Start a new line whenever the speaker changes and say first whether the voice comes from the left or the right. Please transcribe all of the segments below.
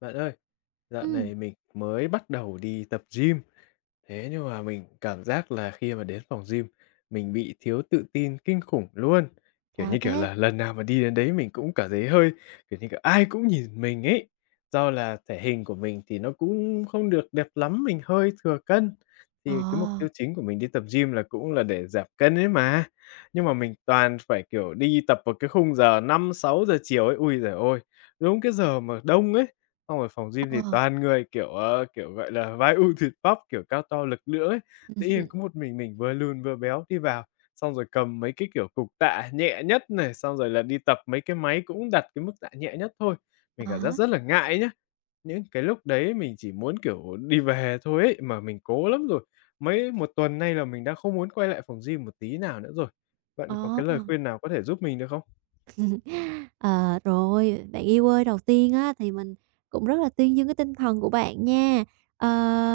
left: Bạn ơi, dạo
right: Ừ,
left: này mình mới bắt đầu đi tập gym, thế nhưng mà mình cảm giác là khi mà đến phòng gym, mình bị thiếu tự tin kinh khủng luôn. Kiểu như,
right: sao
left: kiểu
right: thế?
left: là, lần nào mà đi đến đấy mình cũng cảm thấy hơi, kiểu như, kiểu, ai cũng nhìn mình ấy. Do là thể hình của mình thì nó cũng không được đẹp lắm, mình hơi thừa cân.
right: Ờ,
left: Thì cái mục tiêu chính của mình đi tập gym là cũng là để giảm cân ấy mà. Nhưng mà mình toàn phải, kiểu, đi tập vào cái khung giờ 5 6 giờ chiều ấy. Ui giời ôi! Đúng cái giờ mà đông ấy, xong rồi phòng gym thì
right: ờ,
left: toàn người, kiểu, ờ, kiểu, gọi là, vai u thịt bắp, kiểu, cao to lực lưỡng ấy. Tự nhiên có một mình vừa lùn vừa béo đi vào, xong rồi cầm mấy cái, kiểu, cục tạ nhẹ nhất này, xong rồi là đi tập mấy cái máy cũng đặt cái mức tạ nhẹ nhất thôi. Mình
right: à
left: cảm giác
right: há,
left: rất là ngại nhá. Những cái lúc đấy mình chỉ muốn, kiểu, đi về thôi ấy, mà mình cố lắm rồi. Mấy một tuần nay là mình đã không muốn quay lại phòng gym một tí nào nữa rồi. Bạn có
right: ờ.
left: cái lời khuyên nào có thể giúp mình được không?
right: Ờ, rồi, bạn yêu ơi, đầu tiên á thì mình cũng rất là tuyên dương cái tinh thần của bạn nha.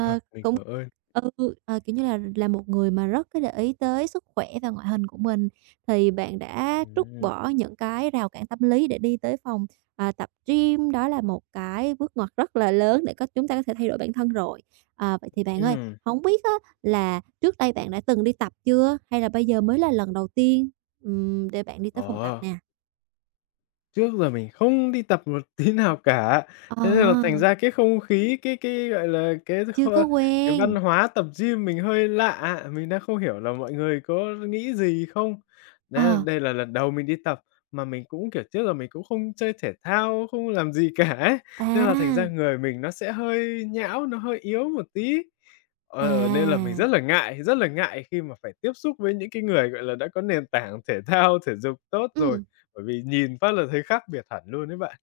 left: Ờ, mình
right: cũng
left: cảm ơn.
right: kiểu như là một người mà rất cái để ý tới sức khỏe và ngoại hình của mình, thì bạn đã trút
left: Ừm,
right: bỏ những cái rào cản tâm lý để đi tới phòng, tập gym, đó là một cái bước ngoặt rất là lớn để có chúng ta có thể thay đổi bản thân rồi. À, vậy thì bạn ơi,
left: ừm.
right: không biết á là trước đây bạn đã từng đi tập chưa? Hay là bây giờ mới là lần đầu tiên, để bạn đi tới phòng tập
left: Ờ.
right: nè?
left: Trước giờ mình không đi tập một tí nào cả,
right: Ờ,
left: thế nên là thành ra cái không khí, cái, gọi là, cái
right: chưa
left: kho
right: có
left: cái văn
right: quen.
left: hóa tập gym mình hơi lạ, mình đang không hiểu là mọi người có nghĩ gì không? Đấy,
right: Ờ,
left: đây là lần đầu mình đi tập, mà mình cũng, kiểu, trước giờ mình cũng không chơi thể thao, không làm gì cả ấy, nên là thành ra
right: à,
left: người mình nó sẽ hơi nhão, nó hơi yếu một tí.
right: à,
left: Ờ, nên là mình rất là ngại khi mà phải tiếp xúc với những cái người, gọi là, đã có nền tảng thể thao, thể dục tốt rồi.
right: ừm.
left: Bởi vì nhìn phát là thấy khác biệt hẳn luôn đấy bạn.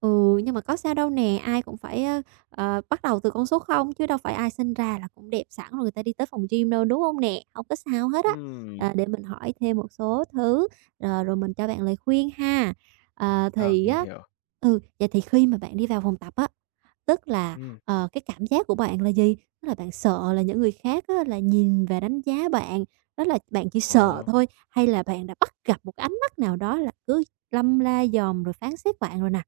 right: Ừ, nhưng mà có sao đâu nè, ai cũng phải, bắt đầu từ con số không chứ đâu phải ai sinh ra là cũng đẹp sẵn rồi người ta đi tới phòng gym đâu, đúng không nè? Không có sao hết á.
left: Ừm,
right: Ờ, để mình hỏi thêm một số thứ, rồi rồi mình cho bạn lời khuyên ha. Ờ,
left: Ờ.
right: thì
left: Mình
right: á
left: hiểu.
right: vậy thì khi mà bạn đi vào phòng tập á, tức là,
left: Ừm.
right: cái cảm giác của bạn là gì? Tức là bạn sợ là những người khác á là nhìn và đánh giá bạn, đó là bạn chỉ
left: Ờ,
right: sợ thôi, hay là bạn đã bắt gặp một cái ánh mắt nào đó là cứ lâm la dòm rồi phán xét bạn rồi nè?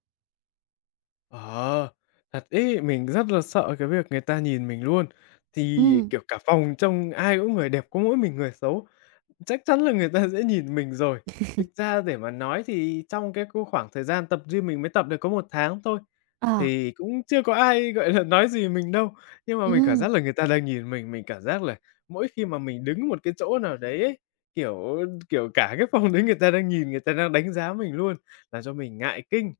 left: ờ, thật ấy, mình rất là sợ cái việc người ta nhìn mình luôn. Thì,
right: Ừm,
left: kiểu, cả phòng trông ai cũng người đẹp, có mỗi mình người xấu. Chắc chắn là người ta sẽ nhìn mình rồi. Thực ra để mà nói thì trong cái cô khoảng thời gian tập gym mình mới tập được có một tháng thôi,
right: ờ,
left: thì cũng chưa có ai, gọi là, nói gì mình đâu. Nhưng mà mình cảm
right: ừm,
left: giác là người ta đang nhìn mình cảm giác là mỗi khi mà mình đứng một cái chỗ nào đấy ấy, kiểu kiểu, cả cái phòng đấy người ta đang nhìn, người ta đang đánh giá mình luôn, làm cho mình ngại kinh.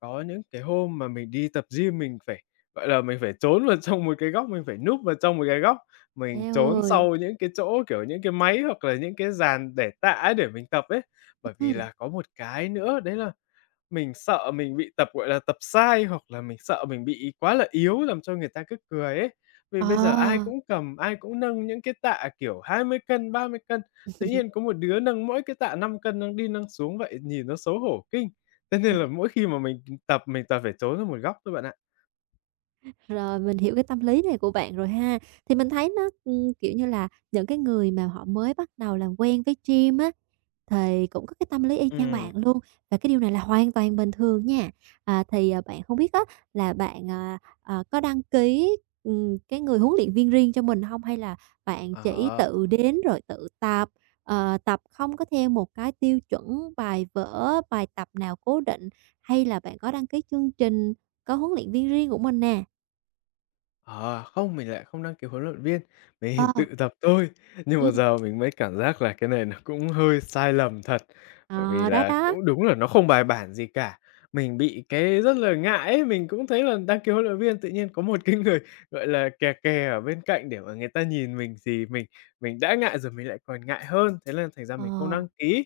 left: Có những cái hôm mà mình đi tập gym mình phải, gọi là, mình phải trốn vào trong một cái góc, mình phải núp vào trong một cái góc, mình
right: eo
left: trốn
right: ơi,
left: sau những cái chỗ, kiểu, những cái máy hoặc là những cái dàn để tạ ấy để mình tập ấy. Bởi vì
right: ừm,
left: là có một cái nữa đấy là mình sợ mình bị tập, gọi là, tập sai, hoặc là mình sợ mình bị quá là yếu làm cho người ta cứ cười ấy. Vì
right: ờ.
left: bây giờ ai cũng cầm, ai cũng nâng những cái tạ, kiểu, 20 cân, 30 cân, tự nhiên có một đứa nâng mỗi cái tạ 5 cân, nâng đi nâng xuống vậy nhìn nó xấu hổ kinh. Thế nên là mỗi khi mà mình tập mình toàn phải trốn ra một góc thôi bạn ạ.
right: Rồi, mình hiểu cái tâm lý này của bạn rồi ha. Thì mình thấy nó, kiểu như là, những cái người mà họ mới bắt đầu làm quen với gym á, thì cũng có cái tâm lý y chang
left: Ừm,
right: bạn luôn, và cái điều này là hoàn toàn bình thường nha. À, thì, bạn không biết á là bạn, có đăng ký, cái người huấn luyện viên riêng cho mình không? Hay là bạn chỉ
left: ờ.
right: tự đến rồi tự tập, tập không có theo một cái tiêu chuẩn bài vở, bài tập nào cố định, hay là bạn có đăng ký chương trình có huấn luyện viên riêng của mình nè?
left: À, không, mình lại không đăng ký huấn luyện viên,
right: Ờ,
left: mình tự tập. Ừm. Thôi. Nhưng mà
right: ừm,
left: giờ mình mới cảm giác là cái này nó cũng hơi sai lầm thật, bởi vì
right: ờ, đó,
left: là
right: đó.
left: cũng đúng là nó không bài bản gì cả. Mình bị cái rất là ngại ấy, mình cũng thấy là đăng ký huấn luyện viên, tự nhiên có một cái người, gọi là, kè kè ở bên cạnh để mà người ta nhìn mình thì mình đã ngại rồi mình lại còn ngại hơn, thế là thành ra
right: Ờ,
left: mình không đăng ký.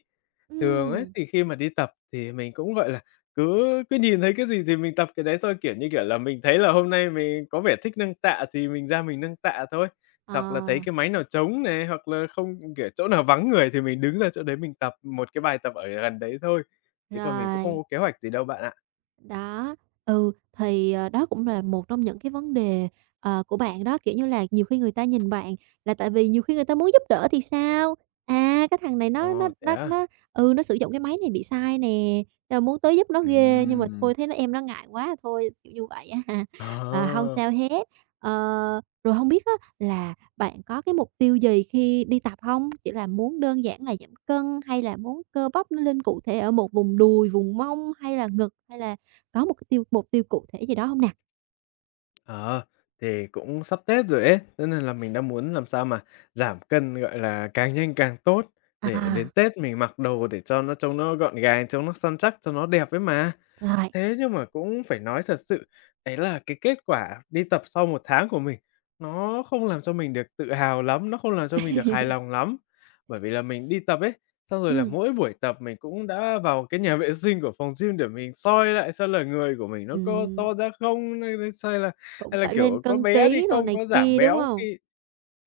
left: Thường ấy,
right: ừ,
left: thì khi mà đi tập thì mình cũng, gọi là, cứ cứ nhìn thấy cái gì thì mình tập cái đấy thôi, kiểu như, kiểu là, mình thấy là hôm nay mình có vẻ thích nâng tạ thì mình ra mình nâng tạ thôi.
right: ờ,
left: Hoặc là thấy cái máy nào trống này, hoặc là không kiểu, chỗ nào vắng người thì mình đứng ra chỗ đấy mình tập một cái bài tập ở gần đấy thôi, chứ còn mình cũng không
right: rồi.
left: có kế hoạch gì đâu bạn ạ.
right: Đó, ừ, đó cũng là một trong những cái vấn đề, của bạn đó, kiểu như là, nhiều khi người ta nhìn bạn là tại vì nhiều khi người ta muốn giúp đỡ thì sao? À, cái thằng này nó nó
left: Ồ, thế
right: nó
left: á?
right: nó, ừ, nó sử dụng cái máy này bị sai nè, muốn tới giúp nó ghê nhưng mà
left: Ừm.
right: thôi thấy nó em nó ngại quá à, thôi, kiểu như vậy á ha. À, hông
left: Ờ.
right: sao hết. Ờ, rồi không biết á là bạn có cái mục tiêu gì khi đi tập không? Chỉ là muốn đơn giản là giảm cân hay là muốn cơ bắp nó lên cụ thể ở một vùng đùi, vùng mông hay là ngực hay là có một cái tiêu mục tiêu cụ thể gì đó hông nè?
left: Ờ, thì cũng sắp Tết rồi ấy, thế nên là mình đang muốn làm sao mà giảm cân, gọi là, càng nhanh càng tốt để đến
right: À,
left: Tết mình mặc đồ để cho nó trông nó gọn gàng, trông nó săn chắc, cho nó đẹp ấy mà.
right: rồi.
left: Thế nhưng mà cũng phải nói thật sự, đấy là cái kết quả đi tập sau một tháng của mình, nó không làm cho mình được tự hào lắm, nó không làm cho mình được hài lòng lắm. Bởi vì là mình đi tập ấy, xong rồi là
right: Ừm,
left: mỗi buổi tập mình cũng đã vào cái nhà vệ sinh của phòng gym để mình soi lại xem là người của mình nó có
right: ừm,
left: to ra không, hay là hay là
right: Cũng
left: hay là,
right: phải lên
left: kiểu, có
right: cân
left: bé đi
right: ký đồ
left: không,
right: này
left: có giảm
right: kia, đúng
left: béo
right: hông?
left: khi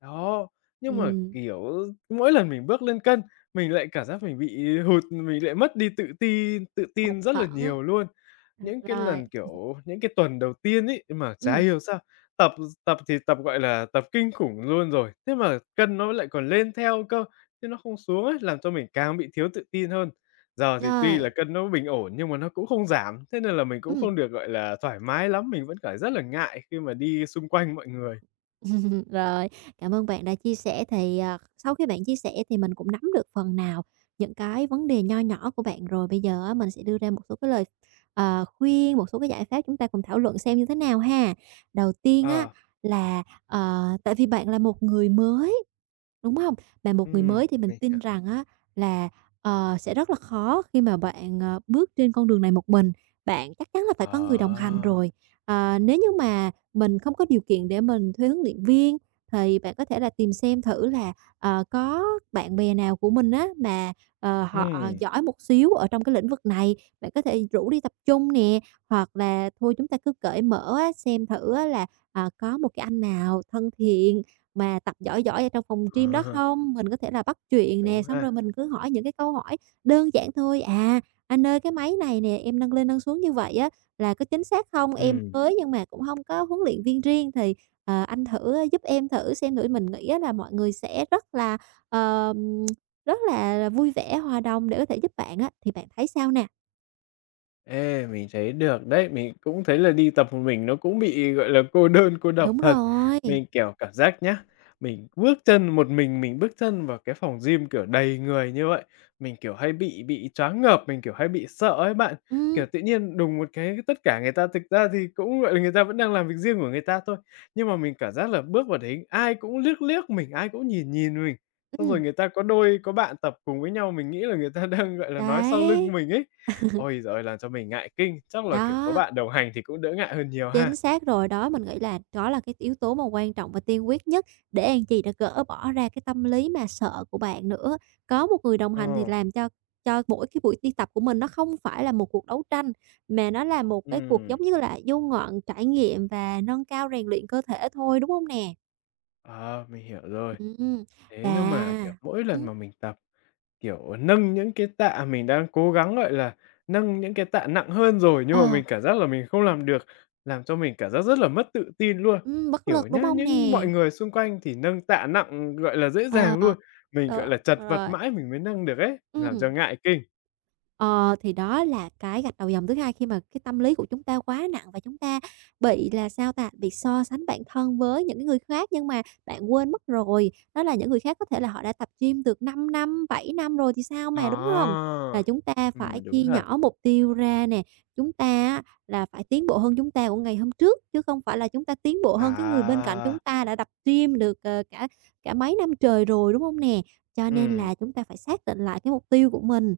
left: đó. Nhưng mà,
right: Ừm,
left: kiểu, mỗi lần mình bước lên cân, mình lại cảm giác mình bị hụt, mình lại mất đi tự tin
right: hụt
left: rất là
right: hẫng,
left: nhiều luôn.
right: à,
left: Những cái
right: rồi,
left: lần, kiểu, những cái tuần đầu tiên ấy, mà chả
right: ừm,
left: hiểu sao, tập tập thì tập, gọi là, tập kinh khủng luôn rồi, thế mà cân nó lại còn lên theo cơ, chứ nó không xuống ấy, làm cho mình càng bị thiếu tự tin hơn. Giờ thì tuy
right: rồi,
left: là cân nó bình ổn nhưng mà nó cũng không giảm, thế nên là mình cũng
right: ừm.
left: không được, gọi là, thoải mái lắm, mình vẫn cảm rất là ngại khi mà đi xung quanh mọi người.
right: Rồi, cảm ơn bạn đã chia sẻ thì, sau khi bạn chia sẻ thì mình cũng nắm được phần nào những cái vấn đề nho nhỏ của bạn rồi. Bây giờ á mình sẽ đưa ra một số cái lời, khuyên, một số cái giải pháp chúng ta cùng thảo luận xem như thế nào ha. Đầu tiên á
left: Ờ,
right: là, tại vì bạn là một người mới, đúng không? Mà một người mới thì mình
left: mình hiểu.
right: tin rằng á là, sẽ rất là khó khi mà bạn, bước trên con đường này một mình, bạn chắc chắn là phải có người đồng hành
left: Ờ,
right: rồi. Ờ, nếu như mà mình không có điều kiện để mình thuê huấn luyện viên thì bạn có thể là tìm xem thử là, có bạn bè nào của mình á mà, họ
left: ừm,
right: giỏi một xíu ở trong cái lĩnh vực này, bạn có thể rủ đi tập trung nè, hoặc là thôi chúng ta cứ cởi mở á, xem thử á là, có một cái anh nào thân thiện mà tập giỏi giỏi ở trong phòng gym đó
left: ờ,
right: không? Mình có thể là bắt chuyện
left: đúng
right: nè, xong
left: ha,
right: rồi mình cứ hỏi những cái câu hỏi đơn giản thôi: "À, anh ơi, cái máy này nè, em nâng lên nâng xuống như vậy á là có chính xác không? Em
left: ừm.
right: mới nhưng mà cũng không có huấn luyện viên riêng thì, anh thử giúp em thử xem thử." Mình nghĩ á là mọi người sẽ ờm, rất là vui vẻ, hòa đồng để có thể giúp bạn á, thì bạn thấy sao nè?
left: Ê, mình thấy được đấy, mình cũng thấy là đi tập một mình nó cũng bị, gọi là, cô đơn, cô độc
right: Đúng
left: thật.
right: rồi,
left: Mình, kiểu, cảm giác nhá, mình bước chân một mình bước chân vào cái phòng gym, kiểu, đầy người như vậy, mình, kiểu, hay bị choáng ngợp, mình, kiểu, hay bị sợ ấy bạn.
right: ừm,
left: Kiểu, tự nhiên đùng một cái tất cả người ta thực ra thì cũng, gọi là, người ta vẫn đang làm việc riêng của người ta thôi, nhưng mà mình cảm giác là bước vào đấy ai cũng liếc liếc mình, ai cũng nhìn nhìn mình. Xong rồi
right: ừm,
left: người ta có đôi có bạn tập cùng với nhau, mình nghĩ là người ta đang, gọi là, nói sau lưng
right: đấy,
left: mình ấy. Ôi giời ơi, làm cho mình ngại kinh, chắc là, kiểu, có
right: đó.
left: bạn đồng hành thì cũng đỡ ngại hơn nhiều ha.
right: Chính xác rồi, đó, mình nghĩ là đó là cái yếu tố mà quan trọng và tiên quyết nhất để ăn chị đã gỡ bỏ ra cái tâm lý mà sợ của bạn nữa. Có một người đồng
left: Ờ,
right: hành thì làm cho mỗi cái buổi đi tập của mình nó không phải là một cuộc đấu tranh, mà nó là một cái cuộc
left: ừm,
right: giống như là du ngoạn, trải nghiệm và nâng cao rèn luyện cơ thể thôi, đúng không nè?
left: ờ, mình hiểu rồi.
right: Ừm,
left: Thế
right: và
left: nhưng mà, kiểu, mỗi lần
right: ừm,
left: mà mình tập, kiểu, nâng những cái tạ mình đang cố gắng, gọi là, nâng những cái tạ nặng hơn rồi nhưng mà
right: ờ,
left: mình cảm giác là mình không làm được, làm cho mình cảm giác rất là mất tự tin luôn.
right: bất
left: Kiểu
right: lực, đúng
left: nhá,
right: không
left: những
right: nè?
left: mọi người xung quanh thì nâng tạ nặng, gọi là, dễ
right: Ờ,
left: dàng luôn, mình, gọi
right: được,
left: là, chật vật
right: rồi,
left: mãi mình mới nâng được ấy, làm cho
right: ừm.
left: ngại kinh.
right: Ờ, thì đó là cái gạch đầu dòng thứ hai khi mà cái tâm lý của chúng ta quá nặng và chúng ta bị là sao ta? Bị so sánh bản thân với những cái người khác nhưng mà bạn quên mất rồi, đó là những người khác có thể là họ đã tập gym được 5 năm, 7 năm rồi thì sao
left: Ờ,
right: mà, đúng không? Là chúng ta phải
left: đúng
right: chia
left: thật.
right: nhỏ mục tiêu ra nè, chúng ta á là phải tiến bộ hơn chúng ta của ngày hôm trước, chứ không phải là chúng ta tiến bộ hơn cái người bên cạnh
left: À.
right: chúng ta đã tập gym được, ờ, cả cả mấy năm trời rồi, đúng không nè? Cho nên
left: Ừm,
right: là chúng ta phải xác định lại cái mục tiêu của mình,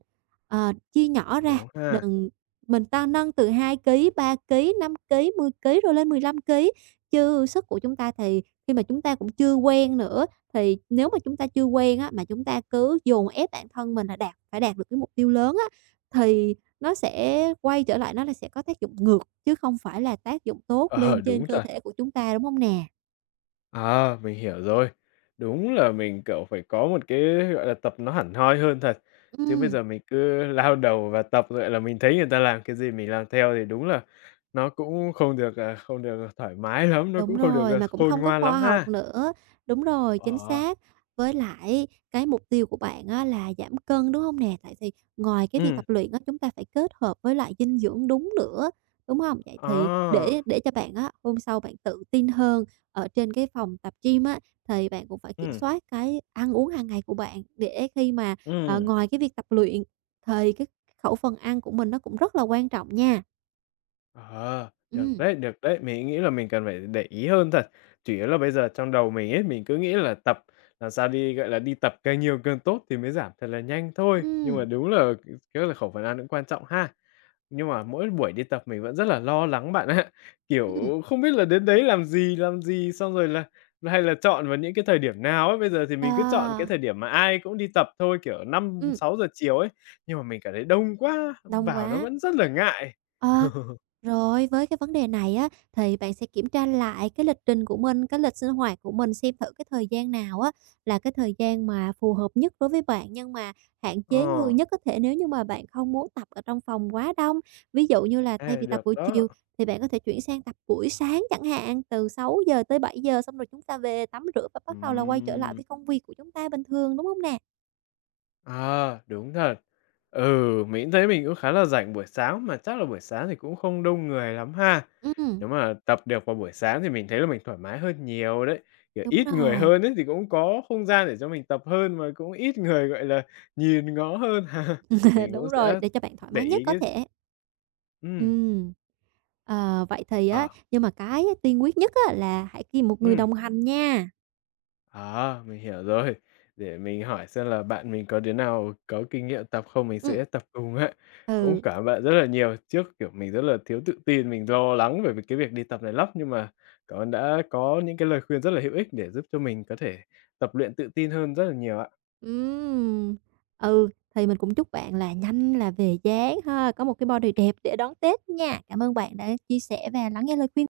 right: Chia nhỏ ra,
left: đúng ha.
right: đừng mình ta nâng từ 2 ký, 3 ký, 5 ký, 10 ký rồi lên 15 ký. Chứ sức của chúng ta thì khi mà chúng ta cũng chưa quen nữa, thì nếu mà chúng ta chưa quen á, mà chúng ta cứ dồn ép bản thân mình là phải đạt được cái mục tiêu lớn á, thì nó sẽ quay trở lại nó là sẽ có tác dụng ngược, chứ không phải là tác dụng tốt
left: Ờ,
right: lên trên
left: đúng
right: cơ
left: rồi.
right: thể của chúng ta, đúng không nè?
left: À, mình hiểu rồi. Đúng là mình, kiểu, phải có một cái, gọi là, tập nó hẳn hoi hơn thật, chứ bây
right: Ừm.
left: giờ mình cứ lao đầu vào tập, gọi là, mình thấy người ta làm cái gì mình làm theo thì đúng là nó cũng không được, à, không được thoải mái lắm, nó
right: Đúng
left: cũng không được,
right: rồi,
left: à,
right: mà cũng
left: khôn
right: không có
left: ngoan lắm
right: khoa
left: ha.
right: học nữa. Đúng rồi, chính
left: Ờ,
right: xác. Với lại cái mục tiêu của bạn á là giảm cân, đúng không nè? Tại vì ngoài cái việc
left: ừm,
right: tập luyện á, chúng ta phải kết hợp với lại dinh dưỡng đúng nữa, đúng không? Vậy thì
left: à,
right: để cho bạn á, hôm sau bạn tự tin hơn ở trên cái phòng tập gym á, thì bạn cũng phải kiểm
left: ừm,
right: soát cái ăn uống hàng ngày của bạn để khi mà,
left: ừm.
right: ngoài cái việc tập luyện thì cái khẩu phần ăn của mình nó cũng rất là quan trọng nha.
left: Ờ, được
right: Ừm,
left: đấy, được đấy. Mình nghĩ là mình cần phải để ý hơn thật. Chủ yếu là bây giờ trong đầu mình ấy, mình cứ nghĩ là tập làm sao đi, gọi là, đi tập càng nhiều càng tốt thì mới giảm thật là nhanh thôi. Nhưng mà
right: ừm,
left: đúng là rất là khẩu phần ăn cũng quan trọng ha. Nhưng mà mỗi buổi đi tập mình vẫn rất là lo lắng bạn ạ.
right: ừm,
left: Kiểu, không biết là đến đấy làm gì, xong rồi là hay là chọn vào những cái thời điểm nào ấy. Bây giờ thì
right: ờ,
left: mình cứ chọn cái thời điểm mà ai cũng đi tập thôi, kiểu năm
right: ừm.
left: sáu giờ chiều ấy, nhưng mà mình cảm thấy đông quá,
right: Đông
left: vào nó
right: quá.
left: vẫn rất là ngại.
right: Ờ, rồi với cái vấn đề này á, thì bạn sẽ kiểm tra lại cái lịch trình của mình, cái lịch sinh hoạt của mình xem thử cái thời gian nào á là cái thời gian mà phù hợp nhất đối với bạn, nhưng mà hạn chế người
left: Ờ.
right: nhất có thể nếu như mà bạn không muốn tập ở trong phòng quá đông. Ví dụ như là thay
left: À,
right: vì tập
left: được
right: buổi
left: đó.
right: chiều thì bạn có thể chuyển sang tập buổi sáng chẳng hạn, từ 6 giờ tới 7 giờ xong rồi chúng ta về tắm rửa và bắt đầu là quay trở lại
left: Ừm,
right: với công việc của chúng ta bình thường, đúng không nè?
left: à, đúng thật. Ừ, mình thấy mình cũng khá là rảnh buổi sáng, mà chắc là buổi sáng thì cũng không đông người lắm ha.
right: Ừ,
left: Nếu mà tập được vào buổi sáng thì mình thấy là mình thoải mái hơn nhiều đấy, kiểu,
right: đúng
left: ít người
right: rồi,
left: hơn ấy thì cũng có không gian để cho mình tập hơn, mà cũng ít người, gọi là, nhìn ngó hơn. Mình cũng
right: đúng rồi,
left: sẽ
right: để cho bạn thoải
left: để
right: mái nhất
left: ý
right: có
left: cái.
right: thể. Ừ.
left: Ừm,
right: Ờ, vậy thì á
left: ờ,
right: nhưng mà cái tiên quyết nhất á là hãy kiếm một người
left: ừm.
right: đồng hành nha.
left: À, mình hiểu rồi. Để mình hỏi xem là bạn mình có đứa nào có kinh nghiệm tập không, mình
right: Ừm.
left: sẽ tập cùng á. Cũng
right: Ừ,
left: cảm ơn bạn rất là nhiều. Trước, kiểu, mình rất là thiếu tự tin, mình lo lắng về cái việc đi tập này lắm, nhưng mà cảm ơn đã có những cái lời khuyên rất là hữu ích để giúp cho mình có thể tập luyện tự tin hơn rất là nhiều ạ.
right: ừm, ừ, thì mình cũng chúc bạn là nhanh là về dáng ha, có một cái body đẹp để đón Tết nha. Cảm ơn bạn đã chia sẻ và lắng nghe lời khuyên.